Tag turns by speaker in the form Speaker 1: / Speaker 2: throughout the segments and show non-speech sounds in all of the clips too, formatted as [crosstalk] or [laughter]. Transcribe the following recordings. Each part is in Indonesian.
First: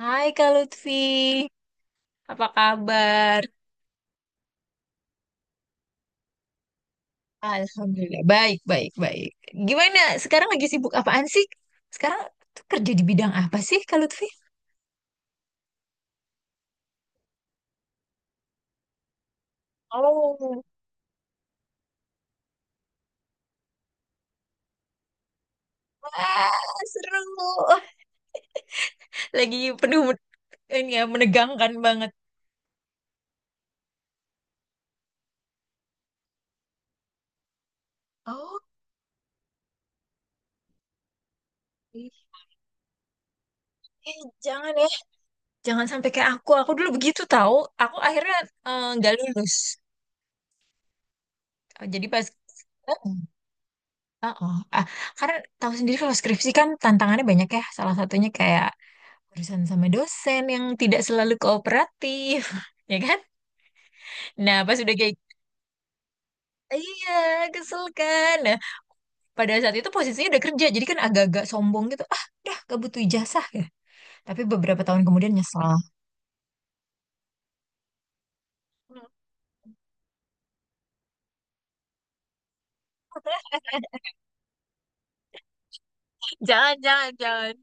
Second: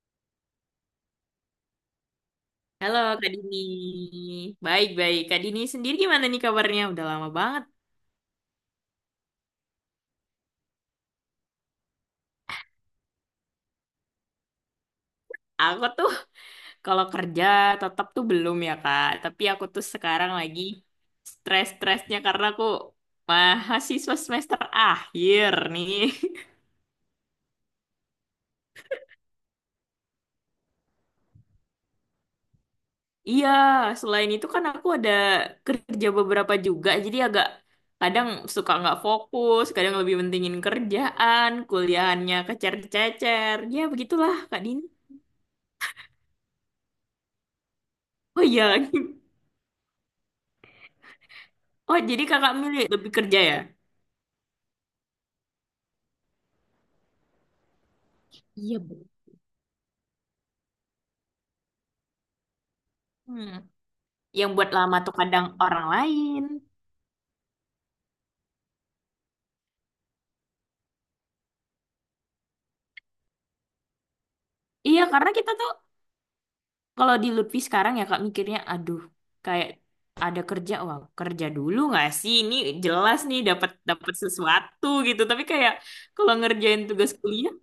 Speaker 1: Hai Kak Lutfi, apa
Speaker 2: Halo Kak
Speaker 1: kabar?
Speaker 2: Dini. Baik-baik. Kak Dini sendiri gimana nih kabarnya? Udah lama banget.
Speaker 1: Alhamdulillah, baik, baik, baik. Gimana? Sekarang lagi sibuk apaan sih? Sekarang tuh kerja di bidang apa sih, Kak Lutfi?
Speaker 2: Aku tuh [laughs] kalau kerja tetap tuh belum ya Kak. Tapi aku tuh sekarang
Speaker 1: Oh,
Speaker 2: lagi stres-stresnya karena aku mahasiswa semester akhir nih. [laughs]
Speaker 1: wah, seru. Oh, lagi penuh ini ya, menegangkan banget.
Speaker 2: Iya, selain itu kan aku ada kerja beberapa juga. Jadi agak kadang
Speaker 1: Oh,
Speaker 2: suka nggak fokus, kadang lebih pentingin kerjaan, kuliahannya kecer-cecer. Ya
Speaker 1: eh,
Speaker 2: begitulah Kak
Speaker 1: jangan
Speaker 2: Dini.
Speaker 1: ya, jangan sampai kayak aku. Aku dulu begitu tahu. Aku akhirnya
Speaker 2: Oh iya.
Speaker 1: nggak
Speaker 2: [laughs]
Speaker 1: lulus. Eh,
Speaker 2: Oh,
Speaker 1: jadi
Speaker 2: jadi
Speaker 1: pas
Speaker 2: kakak milih lebih kerja ya?
Speaker 1: heeh. Ah, karena tahu sendiri kalau skripsi kan tantangannya banyak ya. Salah satunya kayak
Speaker 2: Iya, Bu.
Speaker 1: urusan sama dosen yang tidak selalu kooperatif, [laughs] ya kan?
Speaker 2: Hmm. Yang
Speaker 1: Nah,
Speaker 2: buat
Speaker 1: pas udah
Speaker 2: lama tuh
Speaker 1: kayak
Speaker 2: kadang orang lain.
Speaker 1: iya, kesel kan. Nah, pada saat itu posisinya udah kerja, jadi kan agak-agak sombong gitu. Ah, dah, gak butuh ijazah, ya. Tapi beberapa tahun
Speaker 2: Iya, karena
Speaker 1: kemudian
Speaker 2: kita tuh
Speaker 1: nyesel.
Speaker 2: kalau di Lutfi sekarang ya kak mikirnya, aduh, kayak ada kerja, wah kerja dulu nggak sih? Ini jelas nih dapat dapat
Speaker 1: [laughs]
Speaker 2: sesuatu gitu. Tapi kayak kalau
Speaker 1: Jangan,
Speaker 2: ngerjain tugas
Speaker 1: jangan,
Speaker 2: kuliah,
Speaker 1: jangan.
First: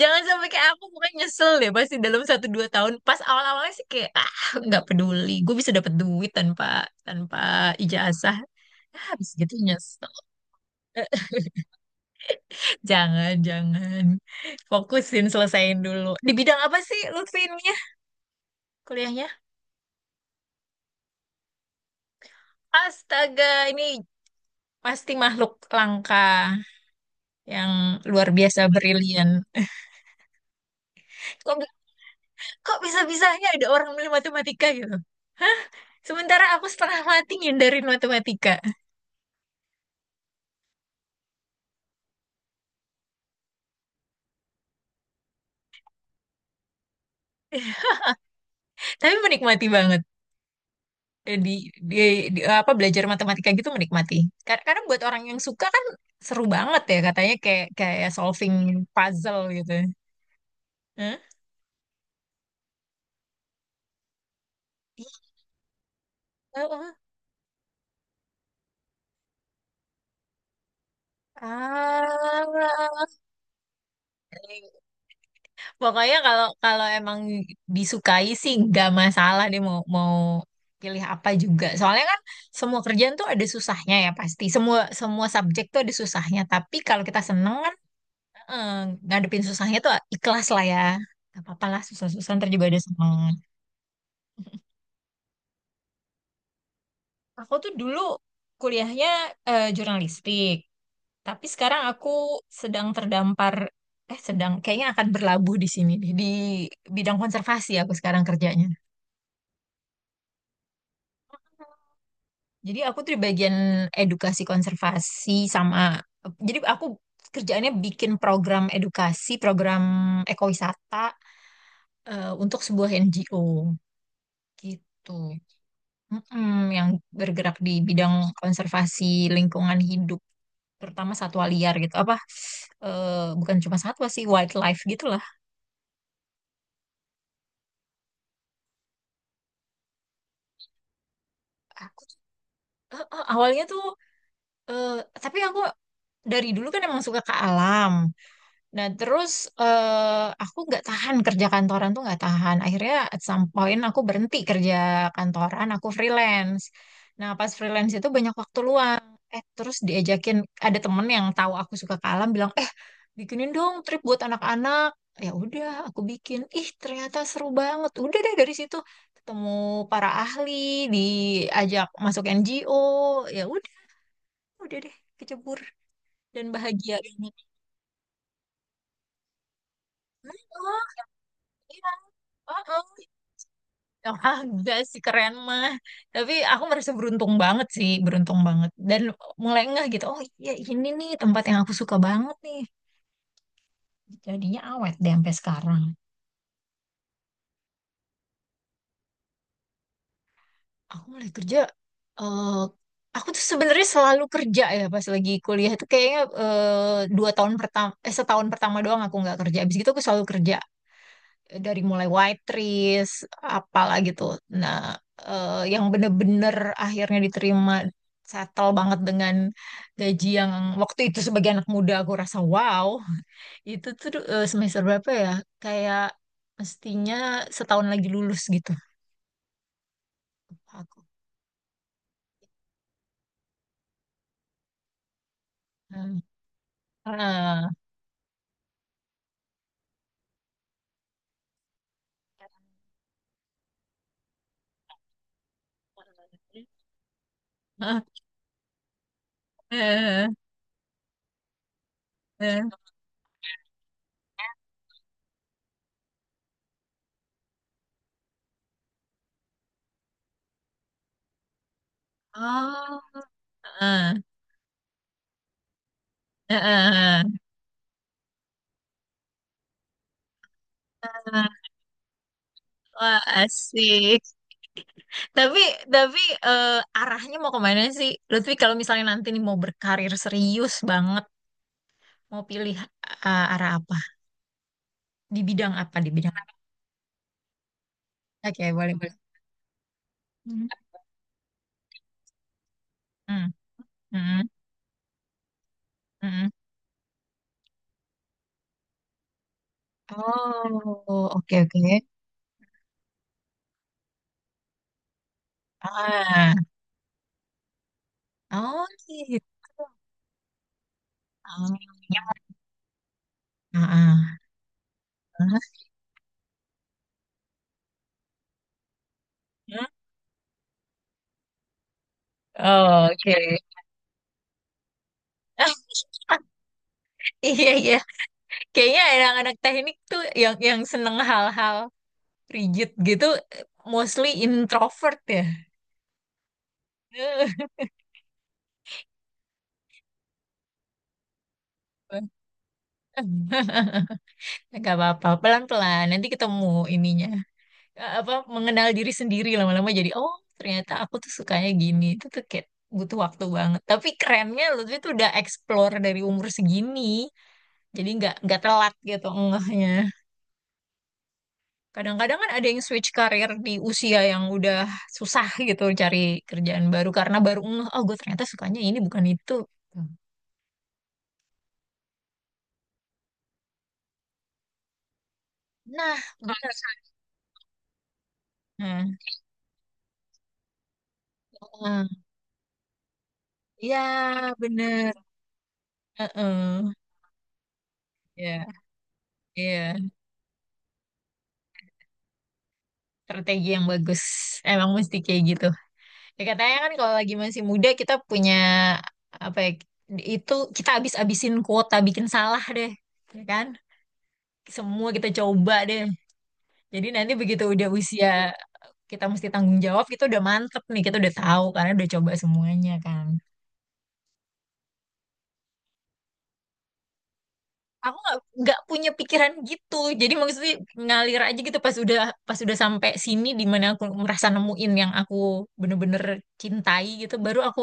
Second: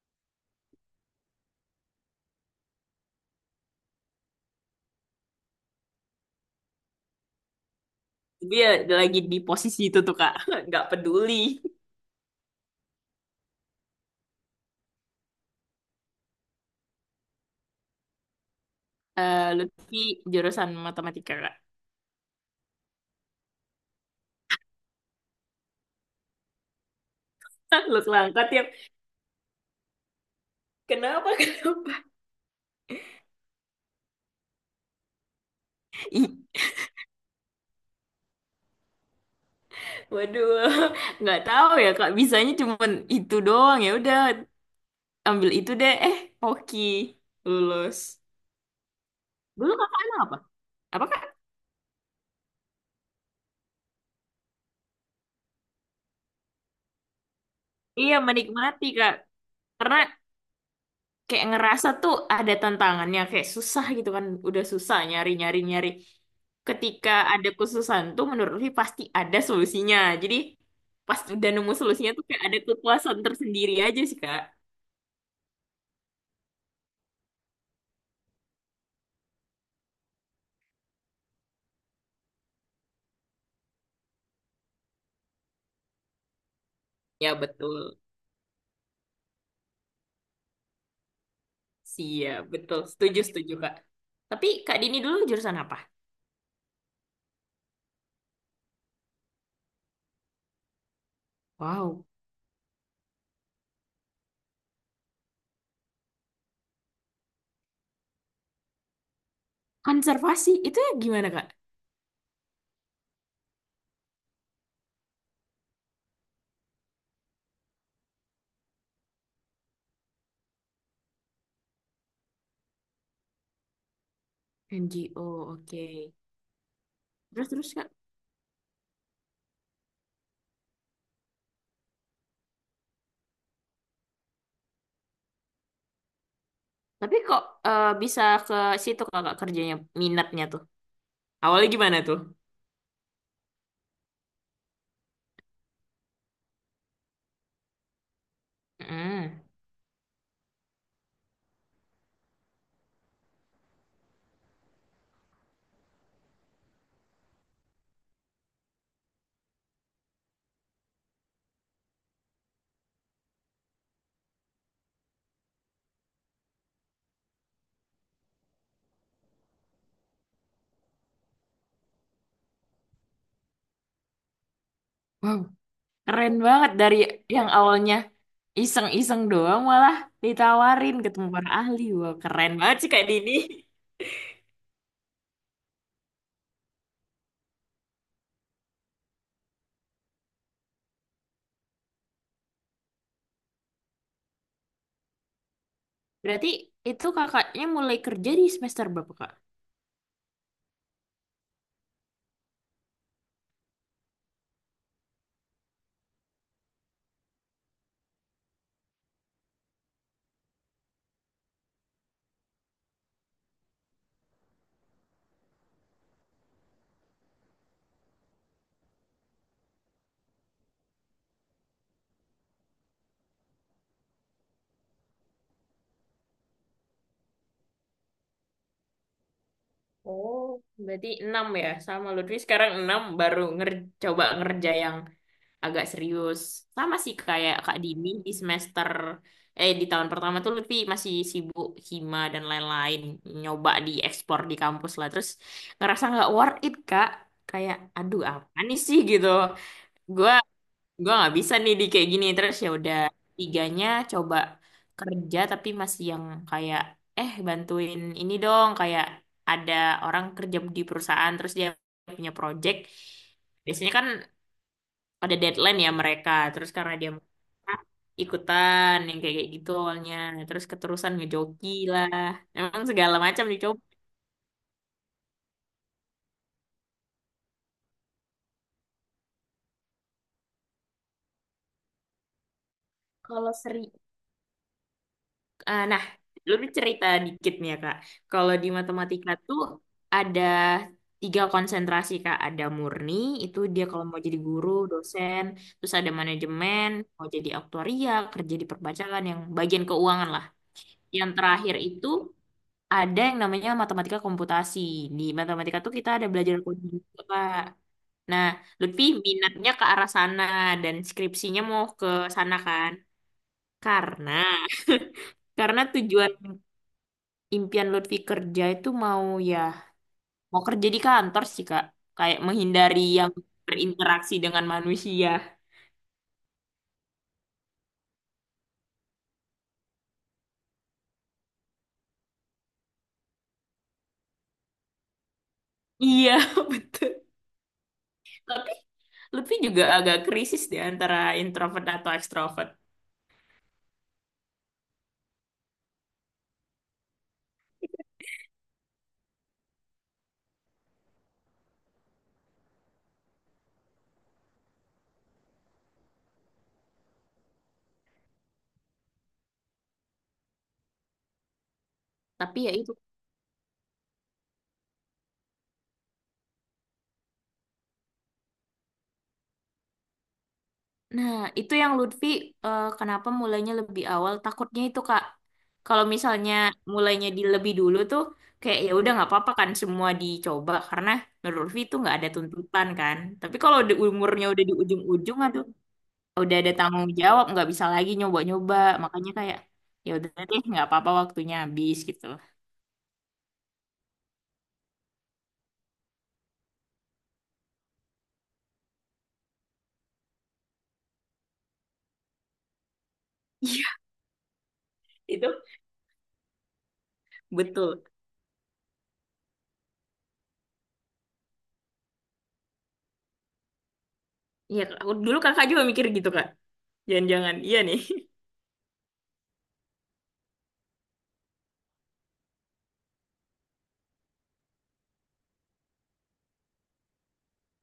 Speaker 1: Jangan sampai kayak aku, bukan nyesel deh pasti dalam satu dua tahun. Pas awal-awalnya sih kayak ah, nggak peduli. Gue bisa dapet duit tanpa tanpa ijazah.
Speaker 2: dia
Speaker 1: Ah,
Speaker 2: lagi
Speaker 1: habis
Speaker 2: di
Speaker 1: gitu
Speaker 2: posisi itu
Speaker 1: nyesel.
Speaker 2: tuh kak, [laughs] nggak peduli.
Speaker 1: Jangan, jangan. Fokusin, selesain dulu. Di bidang apa sih Lutfi ininya kuliahnya?
Speaker 2: Eh Lutfi jurusan matematika kak.
Speaker 1: Astaga, ini pasti makhluk langka yang
Speaker 2: [laughs] Langsung
Speaker 1: luar
Speaker 2: angkat
Speaker 1: biasa
Speaker 2: ya.
Speaker 1: brilian.
Speaker 2: Kenapa? [laughs]
Speaker 1: Kok,
Speaker 2: Kenapa?
Speaker 1: kok bisa-bisanya ada orang milih matematika gitu? Hah? Sementara aku setengah mati ngindarin matematika.
Speaker 2: Waduh, [laughs] nggak tahu ya Kak. Bisanya cuman itu doang ya. Udah ambil itu deh. Hoki
Speaker 1: [laughs]
Speaker 2: lulus.
Speaker 1: Tapi menikmati
Speaker 2: Dulu
Speaker 1: banget.
Speaker 2: Kakak anak apa? Apa Kak?
Speaker 1: Eh, di, di apa belajar matematika gitu menikmati. Karena buat orang yang suka kan seru banget ya katanya kayak kayak
Speaker 2: Iya,
Speaker 1: solving
Speaker 2: menikmati Kak.
Speaker 1: puzzle gitu.
Speaker 2: Karena
Speaker 1: Hah?
Speaker 2: kayak ngerasa tuh ada tantangannya, kayak susah gitu kan. Udah susah nyari-nyari-nyari.
Speaker 1: Iya, oh, oh.
Speaker 2: Ketika ada khususan tuh menurut Lutfi pasti ada solusinya. Jadi pas udah nemu solusinya tuh kayak ada
Speaker 1: Ah,
Speaker 2: kepuasan tersendiri aja sih Kak.
Speaker 1: pokoknya kalau kalau emang disukai sih nggak masalah deh mau mau pilih apa juga. Soalnya kan semua kerjaan tuh ada susahnya ya pasti. Semua semua subjek tuh ada susahnya. Tapi kalau kita
Speaker 2: Ya
Speaker 1: seneng kan
Speaker 2: betul.
Speaker 1: eh, ngadepin susahnya tuh ikhlas lah ya. Gak apa-apa lah susah-susah
Speaker 2: Siap,
Speaker 1: ntar juga ada
Speaker 2: betul. Setuju,
Speaker 1: seneng.
Speaker 2: setuju Kak. Tapi Kak Dini dulu jurusan apa?
Speaker 1: Aku tuh dulu kuliahnya jurnalistik. Tapi sekarang
Speaker 2: Wow.
Speaker 1: aku sedang terdampar, eh sedang kayaknya akan berlabuh di sini deh, di bidang konservasi aku sekarang kerjanya.
Speaker 2: Konservasi itu ya gimana Kak?
Speaker 1: Jadi aku tuh di bagian edukasi konservasi sama, jadi aku kerjaannya bikin program edukasi, program ekowisata untuk sebuah NGO gitu.
Speaker 2: NGO, oke.
Speaker 1: Mm-mm, yang
Speaker 2: Terus
Speaker 1: bergerak
Speaker 2: terus
Speaker 1: di
Speaker 2: Kak.
Speaker 1: bidang konservasi lingkungan hidup, terutama satwa liar gitu. Apa, eh, bukan cuma satwa sih, wildlife gitu
Speaker 2: Tapi kok bisa ke situ Kakak kerjanya minatnya tuh? Awalnya
Speaker 1: lah.
Speaker 2: gimana tuh?
Speaker 1: Awalnya tuh eh, tapi aku dari dulu kan emang suka ke alam. Nah terus
Speaker 2: Mm.
Speaker 1: aku nggak tahan kerja kantoran tuh nggak tahan. Akhirnya at some point aku berhenti kerja kantoran, aku freelance. Nah pas freelance itu banyak waktu luang. Eh terus diajakin ada temen yang tahu aku suka ke alam bilang eh bikinin dong trip buat anak-anak. Ya udah aku bikin. Ih ternyata seru banget. Udah deh dari situ ketemu para ahli, diajak masuk NGO, ya udah deh
Speaker 2: Wow,
Speaker 1: kecebur
Speaker 2: keren
Speaker 1: dan
Speaker 2: banget
Speaker 1: bahagia
Speaker 2: dari
Speaker 1: banget.
Speaker 2: yang awalnya iseng-iseng doang malah
Speaker 1: Oh,
Speaker 2: ditawarin ketemu para ahli.
Speaker 1: iya.
Speaker 2: Wah, keren
Speaker 1: Oh,
Speaker 2: banget sih Kak
Speaker 1: oh.
Speaker 2: Dini.
Speaker 1: Ah, enggak sih keren mah. Tapi aku merasa beruntung banget sih, beruntung banget. Dan mulai ngeh gitu, oh iya ini nih tempat yang aku suka banget nih. Jadinya awet deh sampai sekarang.
Speaker 2: Berarti itu kakaknya mulai kerja di semester berapa Kak?
Speaker 1: Aku mulai kerja, eh aku tuh sebenarnya selalu kerja ya pas lagi kuliah itu kayaknya eh, 2 tahun pertama, eh setahun pertama doang aku nggak kerja. Abis itu aku selalu kerja. Dari mulai white trees apalah gitu nah yang bener-bener akhirnya diterima settle banget dengan gaji yang waktu itu sebagai anak muda aku rasa wow itu tuh semester berapa ya kayak mestinya setahun lagi lulus gitu
Speaker 2: Oh,
Speaker 1: aku.
Speaker 2: berarti 6 ya, sama Lutfi sekarang 6 baru nger coba ngerja yang agak
Speaker 1: Hmm.
Speaker 2: serius. Sama sih kayak
Speaker 1: Ah.
Speaker 2: Kak Dini di semester di tahun pertama tuh Lutfi masih sibuk hima dan lain-lain nyoba diekspor di kampus lah. Terus ngerasa nggak worth it Kak. Kayak
Speaker 1: Ah.
Speaker 2: aduh apa nih sih gitu.
Speaker 1: Eh, eh,
Speaker 2: Gua gua nggak bisa nih di kayak gini. Terus
Speaker 1: eh.
Speaker 2: ya udah tiganya coba kerja tapi masih yang kayak bantuin ini dong kayak ada orang kerja di perusahaan terus dia punya project
Speaker 1: Oh,
Speaker 2: biasanya kan
Speaker 1: ah,
Speaker 2: ada deadline ya mereka
Speaker 1: ah,
Speaker 2: terus karena dia
Speaker 1: ah,
Speaker 2: merah, ikutan yang kayak kayak gitu awalnya terus keterusan
Speaker 1: ah.
Speaker 2: ngejoki lah emang segala
Speaker 1: Wah,
Speaker 2: macam dicoba
Speaker 1: asik. Tapi tapi eh, arahnya mau kemana sih? Lutfi kalau misalnya nanti nih mau berkarir serius banget, mau pilih
Speaker 2: kalau
Speaker 1: arah
Speaker 2: seri
Speaker 1: apa? Di bidang apa?
Speaker 2: nah
Speaker 1: Di bidang apa?
Speaker 2: lu cerita dikit nih ya kak kalau
Speaker 1: Oke,
Speaker 2: di
Speaker 1: boleh boleh.
Speaker 2: matematika tuh ada
Speaker 1: Mhm.
Speaker 2: tiga konsentrasi kak ada murni
Speaker 1: Mm,
Speaker 2: itu dia kalau mau jadi
Speaker 1: mm,
Speaker 2: guru dosen terus ada
Speaker 1: mm.
Speaker 2: manajemen mau jadi aktuaria kerja di perpajakan yang bagian keuangan lah
Speaker 1: Oh,
Speaker 2: yang
Speaker 1: oke
Speaker 2: terakhir
Speaker 1: oke.
Speaker 2: itu ada yang namanya matematika komputasi. Di matematika tuh kita ada
Speaker 1: Ah,
Speaker 2: belajar coding juga, Kak. Nah,
Speaker 1: oh
Speaker 2: Lutfi
Speaker 1: gitu.
Speaker 2: minatnya ke arah sana dan skripsinya mau ke sana kan?
Speaker 1: Ah,
Speaker 2: Karena
Speaker 1: ah,
Speaker 2: [laughs]
Speaker 1: ah.
Speaker 2: karena tujuan impian Lutfi kerja itu mau ya mau kerja di kantor sih, Kak. Kayak menghindari
Speaker 1: Oh,
Speaker 2: yang
Speaker 1: oke.
Speaker 2: berinteraksi dengan manusia.
Speaker 1: [laughs] Iya iya, kayaknya anak-anak teknik tuh yang seneng hal-hal rigid gitu, mostly introvert ya.
Speaker 2: Iya, [laughs] betul.
Speaker 1: [laughs]
Speaker 2: Tapi Lutfi juga agak krisis di antara introvert atau
Speaker 1: [laughs]
Speaker 2: extrovert.
Speaker 1: Gak apa-apa, pelan-pelan. Nanti ketemu ininya. Eh, apa, mengenal diri sendiri lama-lama jadi, oh ternyata aku tuh sukanya gini. Itu tuh kayak butuh waktu banget. Tapi kerennya Lutfi tuh udah explore dari umur segini. Jadi nggak telat gitu ngehnya. Kadang-kadang kan
Speaker 2: Tapi
Speaker 1: ada
Speaker 2: ya
Speaker 1: yang
Speaker 2: itu
Speaker 1: switch karir di usia yang udah susah gitu cari kerjaan baru karena baru ngeh, oh gue ternyata sukanya ini bukan itu.
Speaker 2: Nah, itu yang Lutfi kenapa mulainya lebih awal. Takutnya itu, Kak. Kalau
Speaker 1: Nah,
Speaker 2: misalnya
Speaker 1: bener.
Speaker 2: mulainya di lebih dulu tuh kayak ya
Speaker 1: Nah,
Speaker 2: udah nggak apa-apa kan semua dicoba karena menurut Lutfi itu
Speaker 1: ah,
Speaker 2: nggak ada tuntutan kan. Tapi kalau di
Speaker 1: iya
Speaker 2: umurnya udah di
Speaker 1: bener.
Speaker 2: ujung-ujung aduh udah ada
Speaker 1: Heeh.
Speaker 2: tanggung jawab nggak bisa lagi
Speaker 1: Ya.
Speaker 2: nyoba-nyoba. Makanya kayak
Speaker 1: Iya,
Speaker 2: ya udah deh nggak apa-apa waktunya habis gitu. [laughs]
Speaker 1: strategi yang bagus. Emang mesti kayak gitu. Ya katanya kan kalau lagi masih muda kita punya apa ya, itu kita habis-habisin kuota bikin salah deh. Ya kan?
Speaker 2: Iya,
Speaker 1: Semua kita
Speaker 2: itu
Speaker 1: coba deh. Jadi nanti begitu udah
Speaker 2: betul.
Speaker 1: usia kita mesti tanggung jawab, kita udah mantep nih, kita udah tahu karena udah coba semuanya kan.
Speaker 2: Iya, aku dulu Kakak juga mikir gitu, Kak. Jangan-jangan iya nih.
Speaker 1: Aku nggak punya pikiran gitu. Jadi maksudnya ngalir aja gitu pas udah sampai sini di mana aku merasa nemuin yang aku bener-bener cintai gitu, baru aku.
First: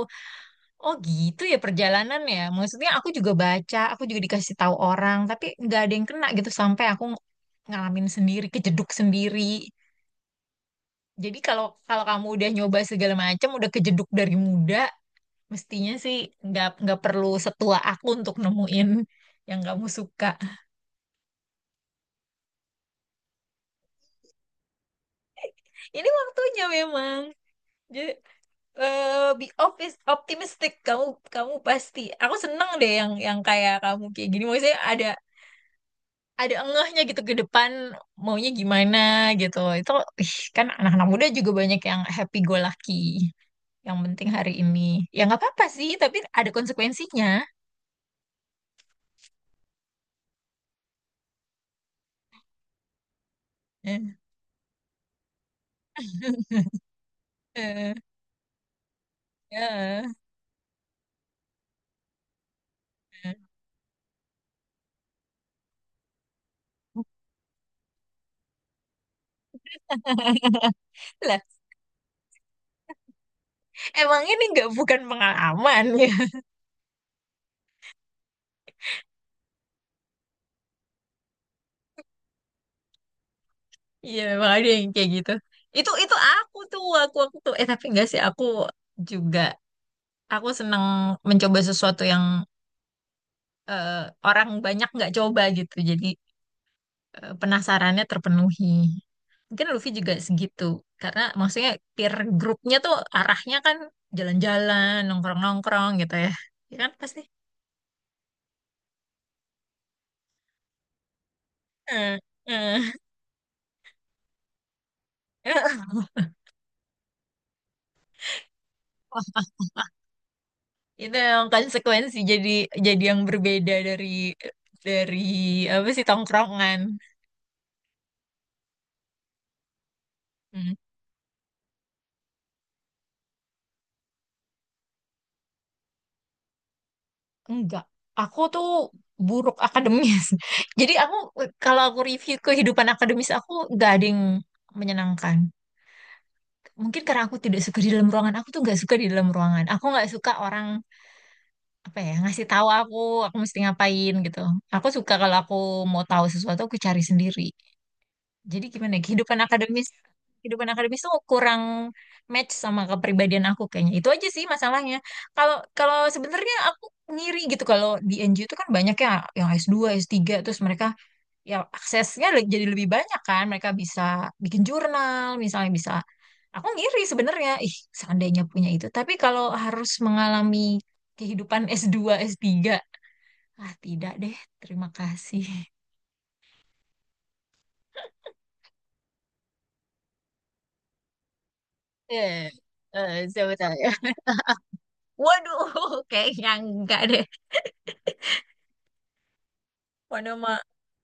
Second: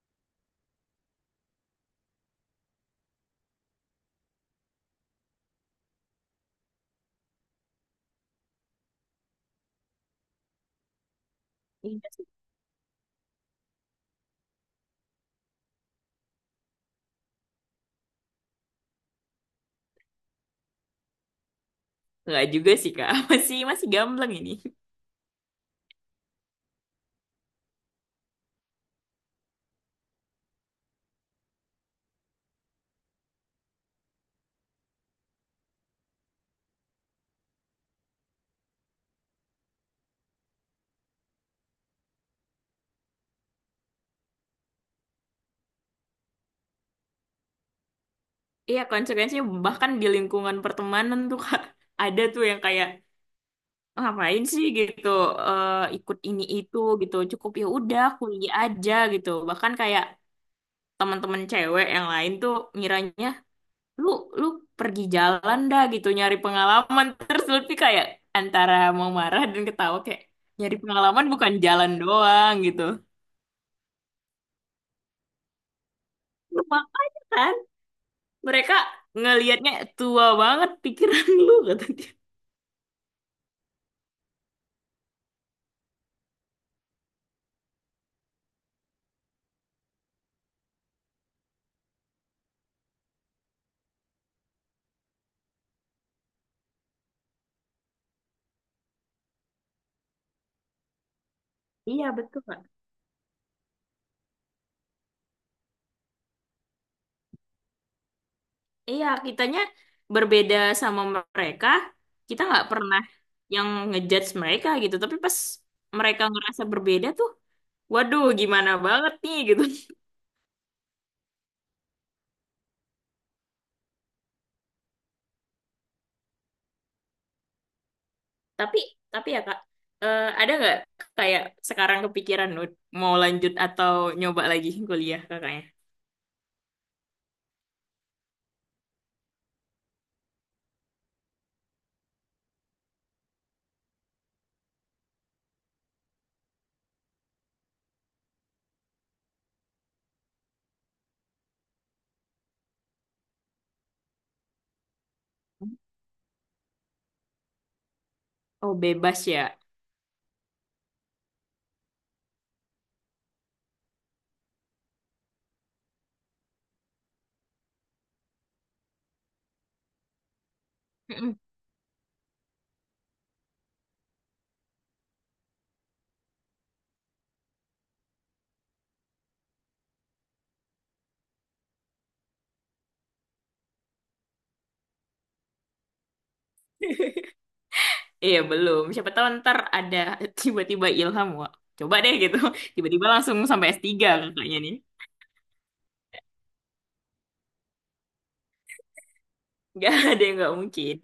Speaker 1: Oh gitu ya perjalanan ya. Maksudnya aku juga baca, aku juga dikasih tahu orang, tapi nggak ada yang kena gitu sampai aku ngalamin sendiri, kejeduk sendiri. Jadi kalau
Speaker 2: Iya
Speaker 1: kalau kamu
Speaker 2: sih.
Speaker 1: udah nyoba segala macam, udah kejeduk dari muda, mestinya sih nggak perlu setua aku untuk nemuin yang kamu suka.
Speaker 2: Nggak juga sih, Kak. [laughs] Masih masih gamblang ini.
Speaker 1: Ini waktunya memang. Jadi, optimistic kamu kamu pasti. Aku seneng deh yang kayak kamu kayak gini. Maksudnya ada engehnya gitu ke depan maunya gimana gitu. Itu ih, kan anak-anak muda juga banyak yang happy go lucky. Yang penting hari ini. Ya nggak apa-apa sih, tapi ada konsekuensinya.
Speaker 2: Iya, konsekuensinya bahkan di lingkungan pertemanan tuh Kak, ada tuh yang kayak "Ah, ngapain sih gitu eh, ikut ini itu
Speaker 1: [laughs]
Speaker 2: gitu cukup ya
Speaker 1: Eh,
Speaker 2: udah kuliah aja gitu bahkan
Speaker 1: eh,
Speaker 2: kayak teman-teman cewek yang lain tuh ngiranya
Speaker 1: eh.
Speaker 2: lu lu pergi jalan dah gitu nyari pengalaman [laughs] terus Lutfi kayak antara mau marah dan ketawa kayak
Speaker 1: [laughs]
Speaker 2: nyari pengalaman
Speaker 1: Lah,
Speaker 2: bukan jalan doang gitu
Speaker 1: emang ini nggak bukan pengalaman [laughs] ya.
Speaker 2: makanya kan mereka ngelihatnya tua banget pikiran lu kata dia.
Speaker 1: Iya, emang ada yang kayak gitu. Itu aku tuh, aku tuh eh tapi enggak sih, aku juga aku seneng mencoba sesuatu yang eh, orang banyak nggak coba gitu. Jadi penasarannya terpenuhi. Mungkin Luffy juga segitu. Karena maksudnya
Speaker 2: Iya
Speaker 1: peer
Speaker 2: betul, Kak.
Speaker 1: grupnya tuh arahnya kan jalan-jalan, nongkrong-nongkrong gitu ya. Ya kan pasti.
Speaker 2: Iya, kitanya berbeda sama mereka.
Speaker 1: Eh,
Speaker 2: Kita nggak
Speaker 1: eh,
Speaker 2: pernah yang ngejudge mereka gitu. Tapi pas mereka
Speaker 1: [laughs]
Speaker 2: ngerasa berbeda tuh, waduh, gimana banget nih gitu. [laughs]
Speaker 1: itu yang konsekuensi jadi yang berbeda dari apa sih tongkrongan.
Speaker 2: Tapi, tapi ya Kak, ada
Speaker 1: Hmm.
Speaker 2: nggak kayak sekarang kepikiran Nut, mau lanjut atau nyoba lagi kuliah kakaknya?
Speaker 1: Enggak. Aku tuh buruk akademis. [laughs] Jadi aku kalau aku review kehidupan akademis aku nggak ada yang menyenangkan. Mungkin karena aku tidak suka di dalam ruangan aku tuh nggak suka di dalam ruangan aku nggak suka orang apa ya ngasih tahu aku mesti ngapain gitu aku suka kalau aku mau tahu sesuatu aku cari sendiri jadi
Speaker 2: Oh,
Speaker 1: gimana ya,
Speaker 2: bebas ya.
Speaker 1: kehidupan akademis tuh kurang match sama kepribadian aku kayaknya itu aja sih masalahnya kalau kalau sebenarnya aku ngiri gitu kalau di NGO itu kan banyak ya yang S2 S3 terus mereka
Speaker 2: Mm-mm.
Speaker 1: ya aksesnya jadi lebih banyak kan mereka bisa bikin jurnal misalnya bisa aku ngiri sebenarnya ih seandainya punya itu tapi kalau harus mengalami kehidupan S2 S3 ah tidak deh terima kasih.
Speaker 2: [laughs] Iya, belum. Siapa tahu ntar ada [laughs] tiba-tiba ilham, wah. Coba deh gitu.
Speaker 1: Eh,
Speaker 2: [laughs] Tiba-tiba langsung
Speaker 1: Siapa
Speaker 2: sampai
Speaker 1: tahu ya.
Speaker 2: S3 kakaknya nih.
Speaker 1: Waduh, [laughs] kayaknya enggak deh.
Speaker 2: Nggak [laughs] ada
Speaker 1: Mana
Speaker 2: yang nggak
Speaker 1: mah,
Speaker 2: mungkin.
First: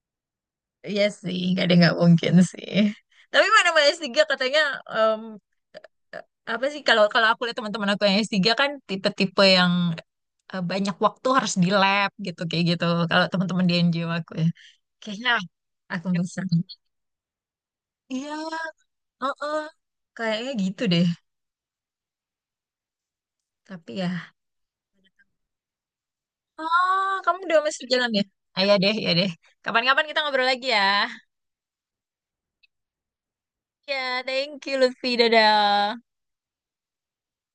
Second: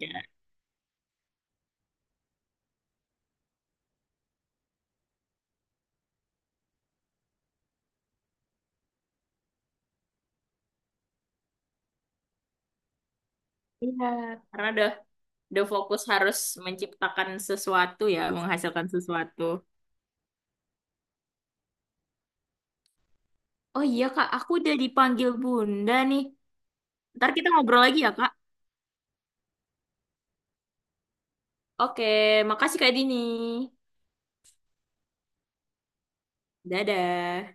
Speaker 1: iya sih, enggak deh, enggak mungkin sih. Tapi mana mah S3 katanya, em, apa sih, kalau kalau aku lihat teman-teman aku yang S3 kan tipe-tipe yang banyak waktu harus di lab gitu kayak gitu kalau teman-teman di
Speaker 2: Iya,
Speaker 1: NGO aku ya
Speaker 2: karena udah
Speaker 1: kayaknya
Speaker 2: udah fokus
Speaker 1: aku
Speaker 2: harus
Speaker 1: bisa
Speaker 2: menciptakan sesuatu ya,
Speaker 1: iya
Speaker 2: menghasilkan sesuatu.
Speaker 1: heeh. Kayaknya gitu deh
Speaker 2: Oh
Speaker 1: tapi
Speaker 2: iya Kak,
Speaker 1: ya
Speaker 2: aku udah dipanggil Bunda nih.
Speaker 1: oh
Speaker 2: Ntar
Speaker 1: kamu
Speaker 2: kita
Speaker 1: udah
Speaker 2: ngobrol
Speaker 1: masuk
Speaker 2: lagi
Speaker 1: jalan
Speaker 2: ya
Speaker 1: ya
Speaker 2: Kak.
Speaker 1: ayo deh ya deh kapan-kapan kita ngobrol lagi ya
Speaker 2: Oke, makasih Kak Dini.
Speaker 1: ya thank you Lutfi dadah
Speaker 2: Dadah.